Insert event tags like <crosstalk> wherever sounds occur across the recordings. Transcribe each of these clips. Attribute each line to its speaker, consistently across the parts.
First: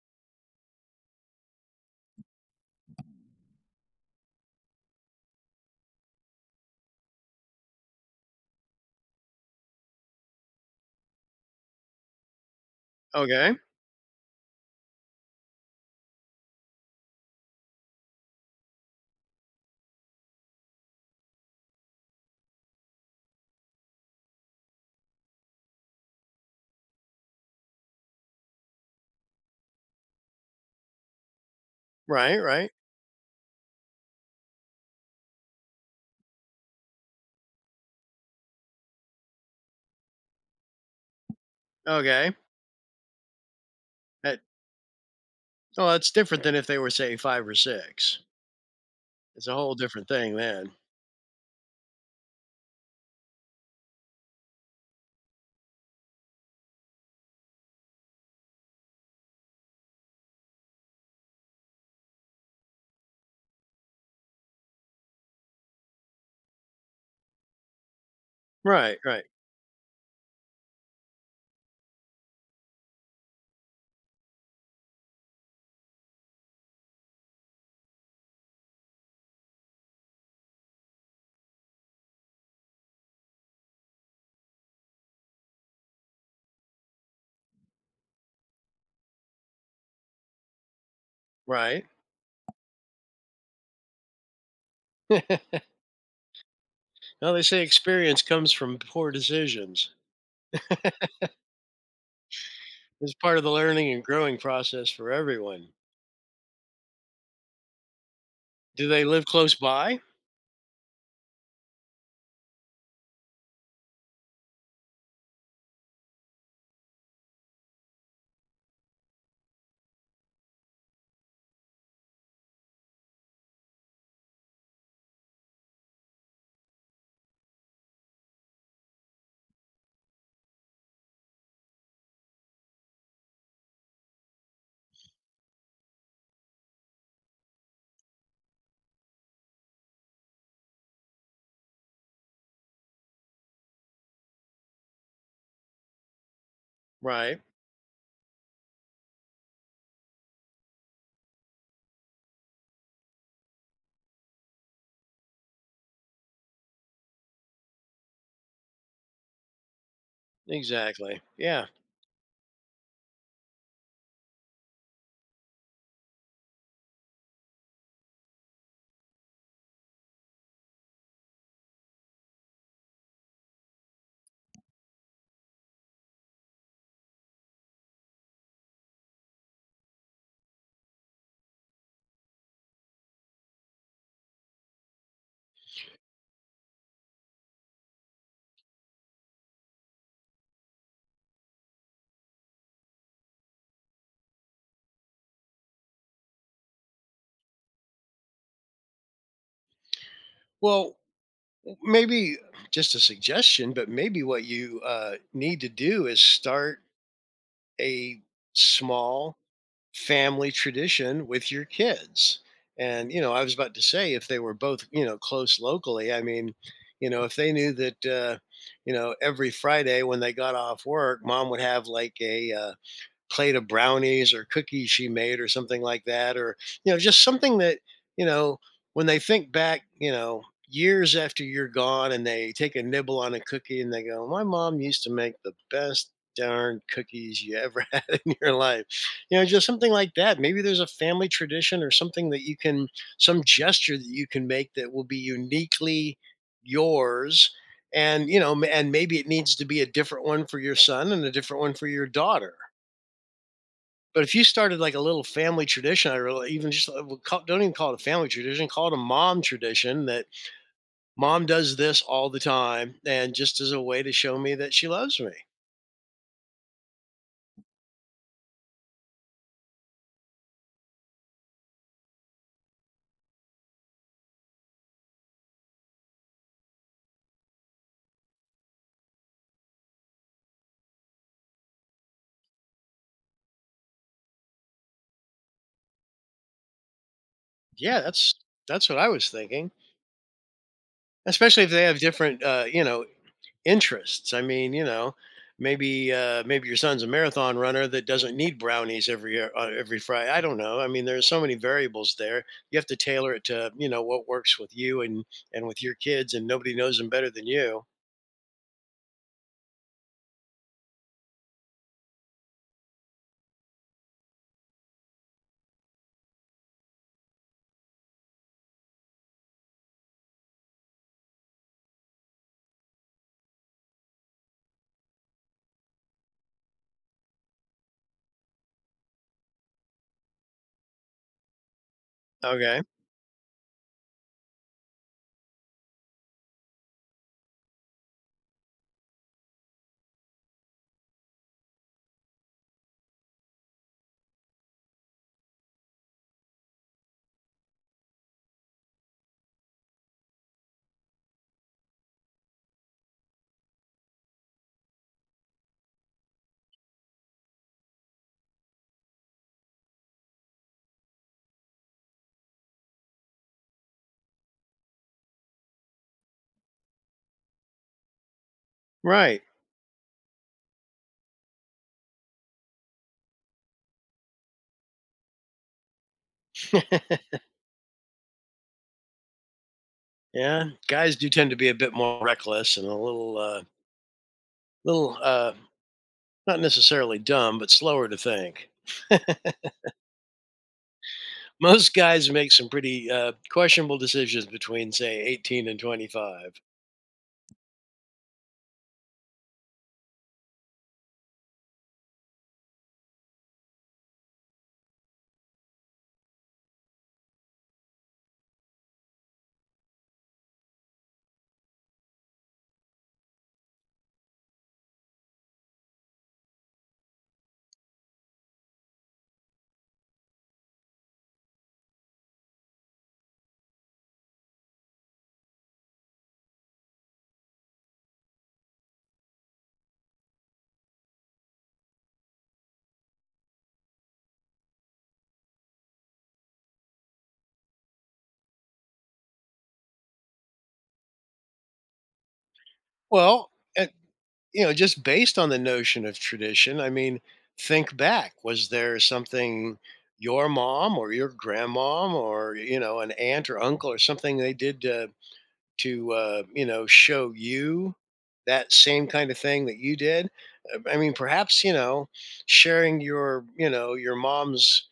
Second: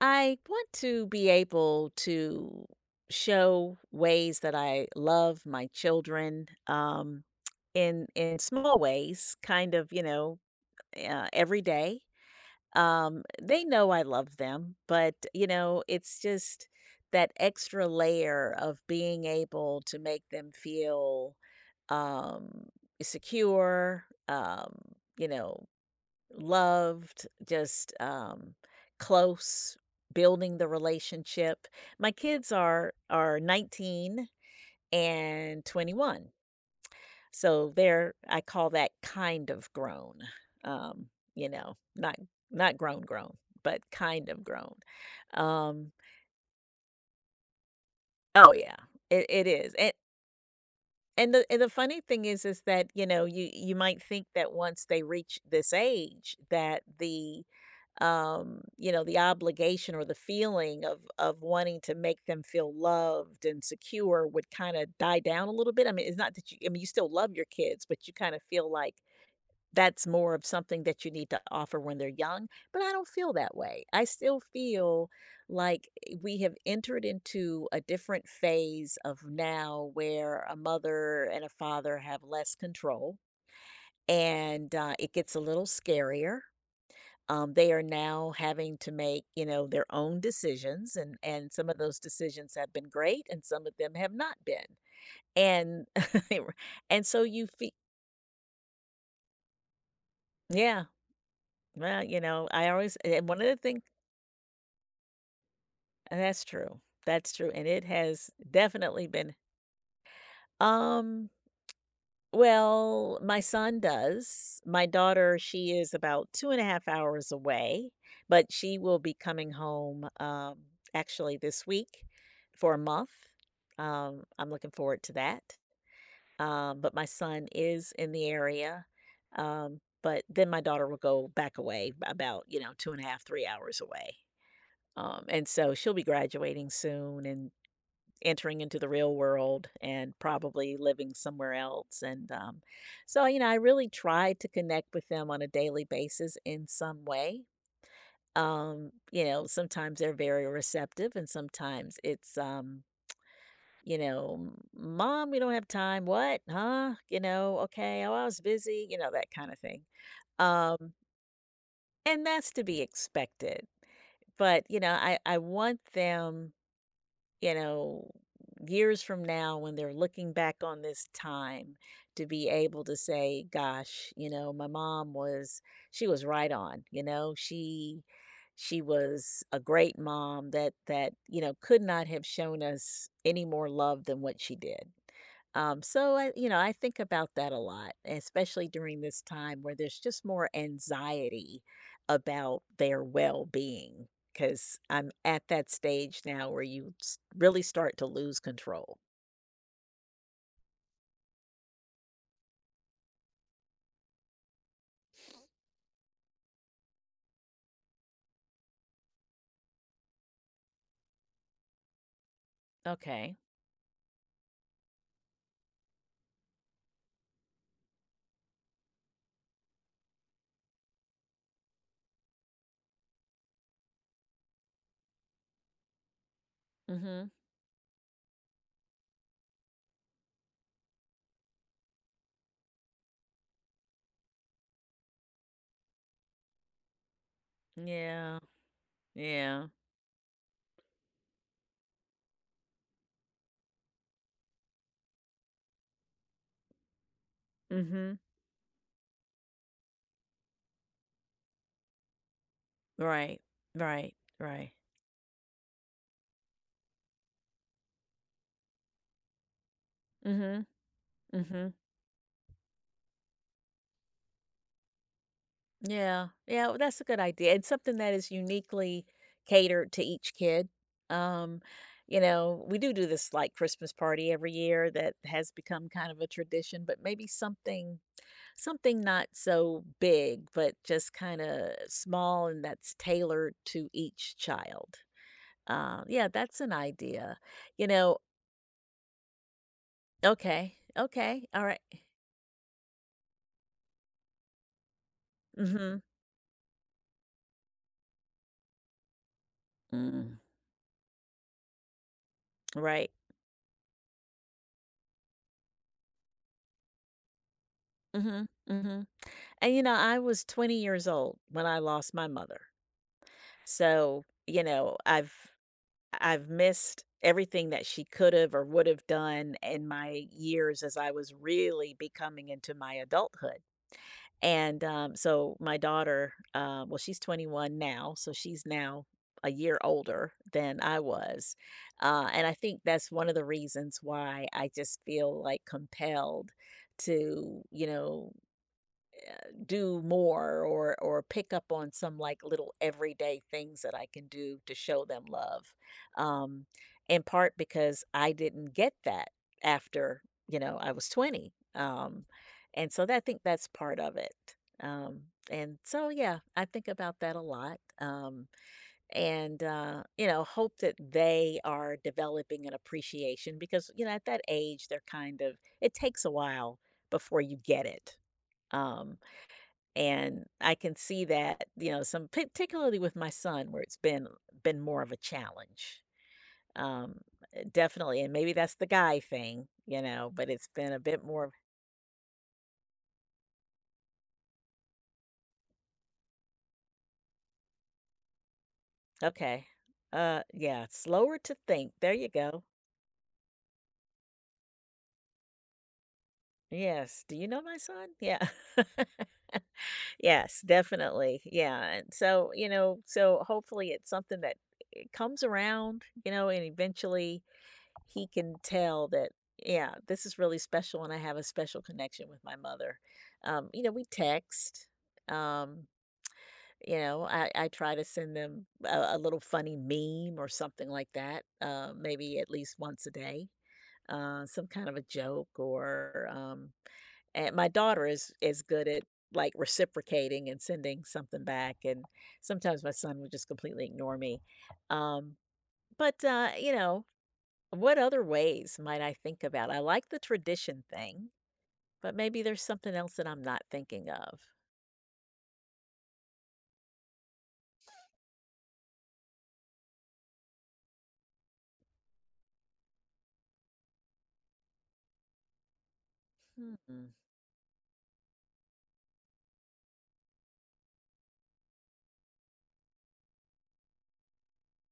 Speaker 1: I want to be able to show ways that I love my children in small ways, kind of, every day. Um,
Speaker 2: Okay.
Speaker 1: they know I love them, but it's just that extra layer of being able to make them feel um, secure. You know, loved, just, close, building the relationship. My
Speaker 2: Right,
Speaker 1: kids
Speaker 2: right.
Speaker 1: are 19 and 21, so they're I call that kind of grown, um, you know, not
Speaker 2: Okay.
Speaker 1: not grown grown, but kind
Speaker 2: That
Speaker 1: of grown.
Speaker 2: well,
Speaker 1: Um,
Speaker 2: that's different than if they were, say, 5 or 6.
Speaker 1: oh yeah, it
Speaker 2: It's a
Speaker 1: is,
Speaker 2: whole
Speaker 1: and
Speaker 2: different thing then.
Speaker 1: and the funny thing is that, you might think that once they reach this age that the the obligation or the feeling of wanting to make them feel loved and secure would kind of die down a little bit. I mean, it's not that you, I mean, you still love your kids, but you kind of feel like
Speaker 2: Right, right,
Speaker 1: that's more of something that you need to offer when they're young, but I don't feel that way. I still feel like we have entered into a different phase of now where a mother and a father have less control, and it gets a little scarier. They are now having to make, their own decisions, and some of
Speaker 2: right.
Speaker 1: those decisions have been great, and some of them have not been.
Speaker 2: <laughs>
Speaker 1: And <laughs> and so
Speaker 2: Well, they
Speaker 1: you
Speaker 2: say
Speaker 1: feel,
Speaker 2: experience comes from poor decisions.
Speaker 1: yeah, well, I always,
Speaker 2: It's
Speaker 1: and
Speaker 2: part
Speaker 1: one
Speaker 2: of
Speaker 1: of
Speaker 2: the
Speaker 1: the things,
Speaker 2: learning and growing process for everyone.
Speaker 1: that's true, that's true, and it has
Speaker 2: Do they
Speaker 1: definitely
Speaker 2: live
Speaker 1: been.
Speaker 2: close by?
Speaker 1: Um, Well, my son does. My daughter, she is about 2.5 hours away, but she will be coming home actually this week for a month. I'm looking forward to that. But my son is in the area. But then my daughter will go back away about, 2.5, 3 hours away. And so she'll be graduating soon and entering into the real world and probably living somewhere else. And so, I really try to connect with them on a daily basis in some
Speaker 2: Right.
Speaker 1: way. Sometimes they're very receptive, and sometimes it's, you know, mom, we don't have time. What? Huh? You know, okay. Oh, I was busy, you know, that kind of thing. Um,
Speaker 2: Exactly. Yeah.
Speaker 1: and that's to be expected. But, I want them, you know, years from now when they're looking back on this time, to be able to say, gosh, my mom was, she was right on, she was a great mom that, could not have shown us any more love than what she did. So I think about that a lot, especially during this time where there's just more anxiety about their well-being. 'Cause I'm at that stage now where you s really start to lose control.
Speaker 2: Well, maybe just a suggestion, but maybe what you need to do is start a small family tradition with your kids. And, you know,
Speaker 1: Okay.
Speaker 2: I was about to say if they were both, you know, close locally, I mean, you know, if they knew that, you know, every Friday when they got off work, mom would have like a, plate of brownies or cookies she made or something like that. Or you
Speaker 1: Mm.
Speaker 2: know, just
Speaker 1: Mhm.
Speaker 2: something that, you know, when they think back, you know, years after you're gone and they take a nibble on a cookie and they go, my mom used to make the best darn cookies you ever <laughs> had in
Speaker 1: Yeah.
Speaker 2: your life. You know,
Speaker 1: Yeah.
Speaker 2: just something like that. Maybe there's a family tradition or something that you can, some gesture that you can make that will be uniquely yours.
Speaker 1: Mm. Mhm.
Speaker 2: And you know, and maybe it needs to be a different one for your son and a different one for your daughter.
Speaker 1: Right. Right.
Speaker 2: But if you
Speaker 1: Right.
Speaker 2: started like a little family tradition, I really, even just don't even call it a family tradition, call it a mom tradition that
Speaker 1: Mm. Mhm. Mm.
Speaker 2: mom
Speaker 1: Mhm.
Speaker 2: does this all the time, and just as a way to show me that she loves me.
Speaker 1: Yeah. Yeah, well, that's a good idea. It's something that is uniquely catered to each kid. Um, we do this, like, Christmas party every year that has become kind of a tradition, but maybe something not so big, but just kinda small and that's tailored to each child. Yeah, that's an idea. You
Speaker 2: Yeah,
Speaker 1: know
Speaker 2: that's what I was thinking.
Speaker 1: okay, okay,
Speaker 2: Especially if
Speaker 1: alright.
Speaker 2: they have different, you know, interests. I mean, you know,
Speaker 1: Mm. Mhm.
Speaker 2: maybe maybe your son's a marathon runner that doesn't need brownies every Friday.
Speaker 1: Mm,
Speaker 2: I don't know. I mean, there's so many variables there. You have to
Speaker 1: right.
Speaker 2: tailor it to, you know, what works with you and with your kids, and nobody knows them better than you.
Speaker 1: Mhm, mhm. And, I was 20 years old when I lost my mother. So, I've missed everything that she could've or would've done in my years as I was really becoming into my adulthood. And, so my daughter, well, she's 21 now, so she's now a year older than I was. And I
Speaker 2: Okay.
Speaker 1: think that's one of the reasons why I just feel like compelled to, do more or pick up on some like little everyday things that I can do to show them love. Um, in part because I didn't get that, after, I was 20. And so that, I think that's part of it. Um, and so yeah, I think about that a lot. And hope that they are developing an appreciation because, at that age they're kind of, it takes a while before you get it. Um
Speaker 2: Right.
Speaker 1: and I can see that, some, particularly with my son, where it's been more of a challenge. Um,
Speaker 2: <laughs>
Speaker 1: Definitely, and maybe that's the guy thing, but
Speaker 2: Yeah.
Speaker 1: it's been a
Speaker 2: Guys
Speaker 1: bit
Speaker 2: do
Speaker 1: more.
Speaker 2: tend to be a bit more reckless and a little, little, uh, not necessarily dumb, but slower to think.
Speaker 1: Okay. Yeah, slower to
Speaker 2: <laughs>
Speaker 1: think.
Speaker 2: Most
Speaker 1: There you
Speaker 2: guys make
Speaker 1: go.
Speaker 2: some pretty questionable decisions between, say, 18 and 25.
Speaker 1: Yes. Do you know my son? Yeah. <laughs> Yes, definitely. Yeah. And so, so hopefully it's something that, it comes around, and eventually he can tell that, yeah, this is really special and I have a special connection with my mother. We text. Um, I try to send them a little funny meme or something like that, maybe at least once a day, some kind of a joke or and my daughter is good at like reciprocating and sending something back, and sometimes my son would just completely ignore me. Um, but what other ways might I think about? I like the tradition thing, but maybe there's something else that I'm
Speaker 2: Well,
Speaker 1: not
Speaker 2: uh,
Speaker 1: thinking of.
Speaker 2: you know, just based on the notion of tradition, I mean, think back. Was there something your mom or your grandmom or, you know, an aunt or uncle or something they did to, you know,
Speaker 1: Hmm.
Speaker 2: show you that same kind of thing that you did. I mean, perhaps, you know, sharing your, you know, your mom's,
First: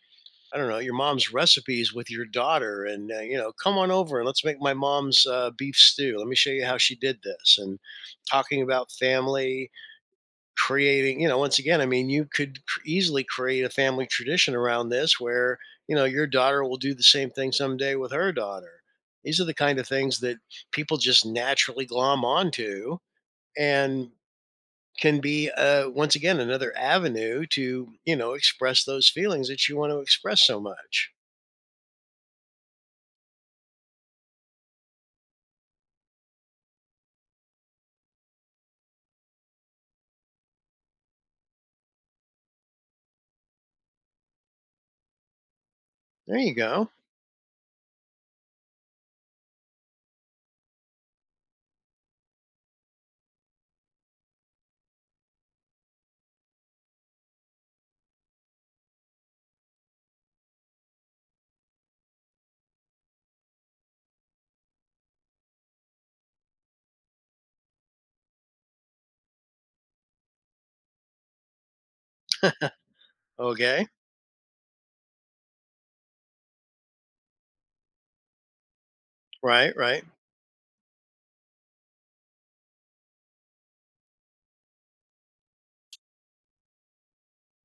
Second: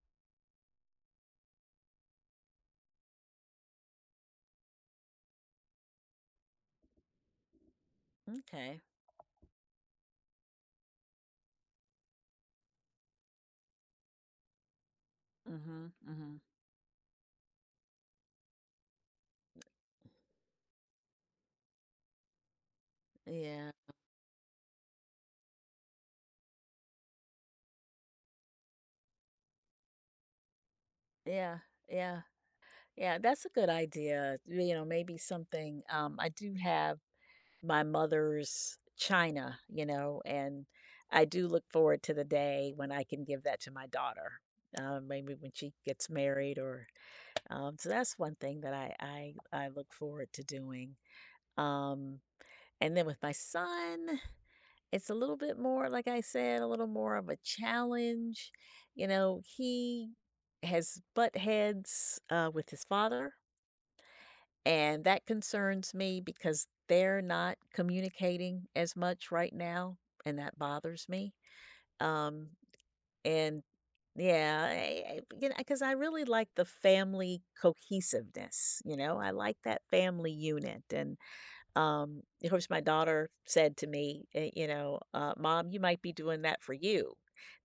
Speaker 2: I don't know, your mom's recipes with your daughter and, you know, come on over and let's make my mom's beef stew. Let me show you how she did this. And talking
Speaker 1: Okay.
Speaker 2: about family, creating, you know, once again, I mean, you could easily create a family tradition around this where,
Speaker 1: Mhm.
Speaker 2: you know, your
Speaker 1: Mhm.
Speaker 2: daughter will do the same thing someday with her daughter. These are the kind of things that people just naturally glom onto
Speaker 1: Yeah.
Speaker 2: and can be, once again, another avenue to, you know, express those feelings that you want to express so much.
Speaker 1: Yeah. Yeah. Yeah. That's a good idea. You know, maybe something. I do have my mother's china, you know, and I do look forward to the day when I can give that to my daughter. Maybe when she gets
Speaker 2: There you
Speaker 1: married, or
Speaker 2: go.
Speaker 1: so that's one thing that I look forward to doing. Um, And then with my son, it's a little bit more, like I said, a little more of a challenge. You know, he has butt heads with his father, and that concerns me because they're not communicating as much right now, and that bothers me. Um, and
Speaker 2: Okay.
Speaker 1: yeah, because I really like the family cohesiveness. You know, I like
Speaker 2: Right.
Speaker 1: that
Speaker 2: Right.
Speaker 1: family unit, and of course, my daughter said to me, "Mom, you might be doing that for you.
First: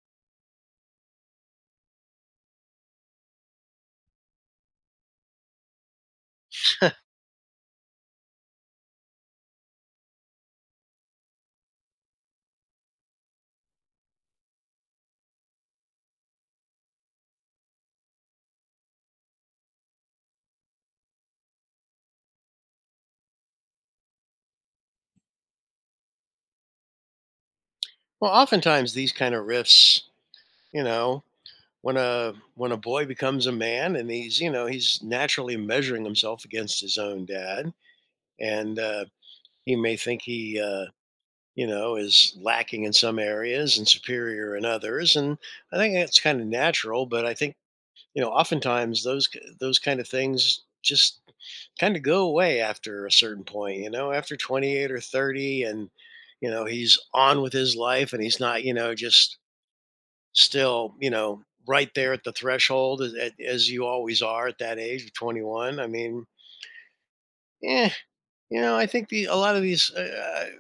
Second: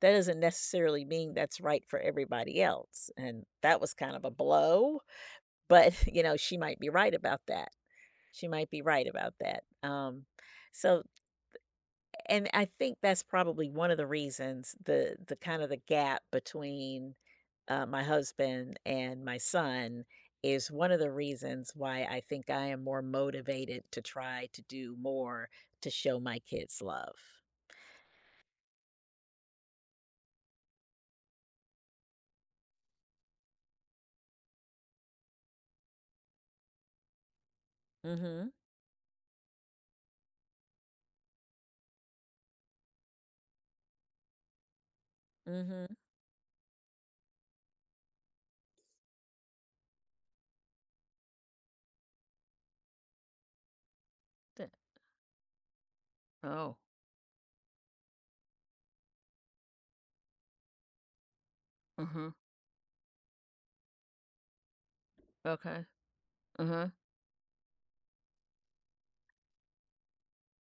Speaker 1: That doesn't necessarily mean that's right for everybody else." And that was kind of a blow, but <laughs> she might be right about that. She might be right about that. Um, so, and I think that's probably one of the reasons, the kind of, the gap between, my husband and my son, is one of the reasons why I think I am more motivated to try to do more to show my kids love.
Speaker 2: Well, oftentimes these kind of riffs, you know, when a boy becomes a man and he's, you know, he's naturally measuring himself against his own dad.
Speaker 1: Mm.
Speaker 2: And he may think he, you know, is lacking in some areas and superior in others. And
Speaker 1: Mhm.
Speaker 2: I
Speaker 1: Mm.
Speaker 2: think
Speaker 1: Mhm.
Speaker 2: that's kind of natural, but I think, you know, oftentimes those those kind of things just kind of go away after a certain point, you know, after
Speaker 1: th
Speaker 2: 28 or 30. And you know,
Speaker 1: Oh,
Speaker 2: he's on with his life and he's not, you know, just still, you know, right there at
Speaker 1: mhm,
Speaker 2: the threshold as, as you always are at that age of 21.
Speaker 1: okay,
Speaker 2: I mean,
Speaker 1: uh-huh,
Speaker 2: yeah, you know, I think the a lot of these uh,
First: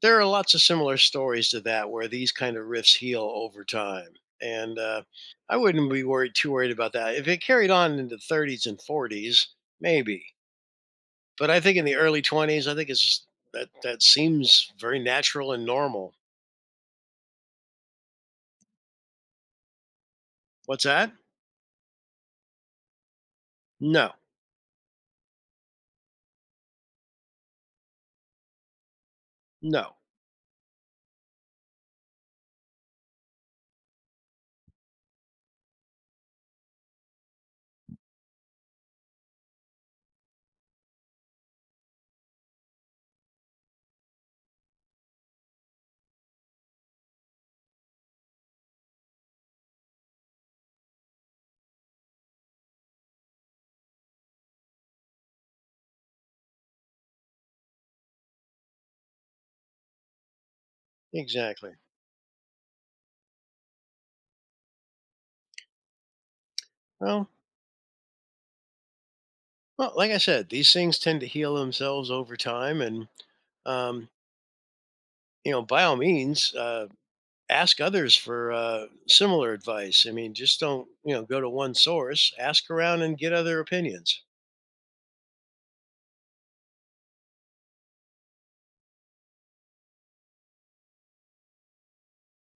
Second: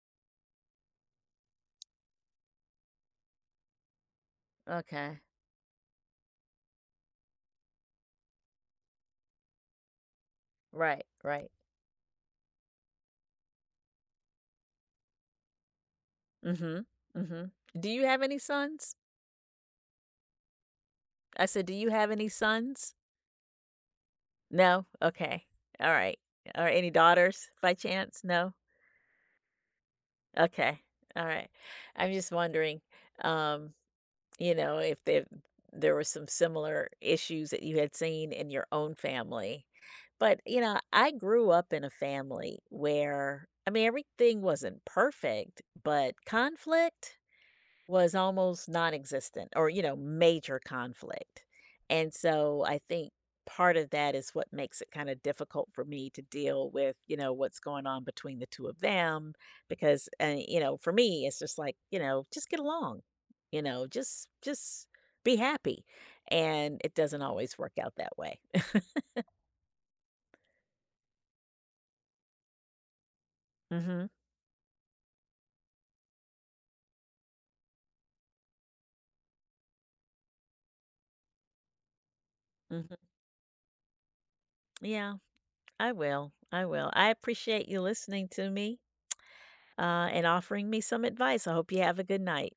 Speaker 2: there are lots of similar stories to that where these kind of rifts heal over time. And
Speaker 1: okay,
Speaker 2: I wouldn't be worried too worried about that. If it carried on into 30s and 40s, maybe.
Speaker 1: right, right.
Speaker 2: But I think in the early 20s, I think it's that seems very natural and normal.
Speaker 1: Mm. Mhm. Mm. Mhm. Do you have any sons?
Speaker 2: What's that?
Speaker 1: I said, "Do you have any sons?"
Speaker 2: No,
Speaker 1: No? Okay. All right. Are any daughters by chance? No?
Speaker 2: no,
Speaker 1: Okay. All right. I'm just wondering, um, if there were some similar issues that you had seen in your own family. But, I grew up in a family where, I mean, everything wasn't perfect, but conflict was almost non-existent, or major conflict. And so I think part of that is what makes it kind of difficult for me to deal with, what's going on between the two of them, because for me it's just
Speaker 2: exactly.
Speaker 1: like, just get along, just be happy, and it doesn't
Speaker 2: Well,
Speaker 1: always work out that way.
Speaker 2: Well, like I said, these things tend to heal themselves over time, and
Speaker 1: <laughs> Mhm.
Speaker 2: um, you know, by all means, ask others for similar advice. I mean, just don't, you know, go to one source. Ask
Speaker 1: Mhm.
Speaker 2: around and get other opinions.
Speaker 1: Yeah, I will, I will. I appreciate you listening to me and offering me some advice. I hope you have a good night.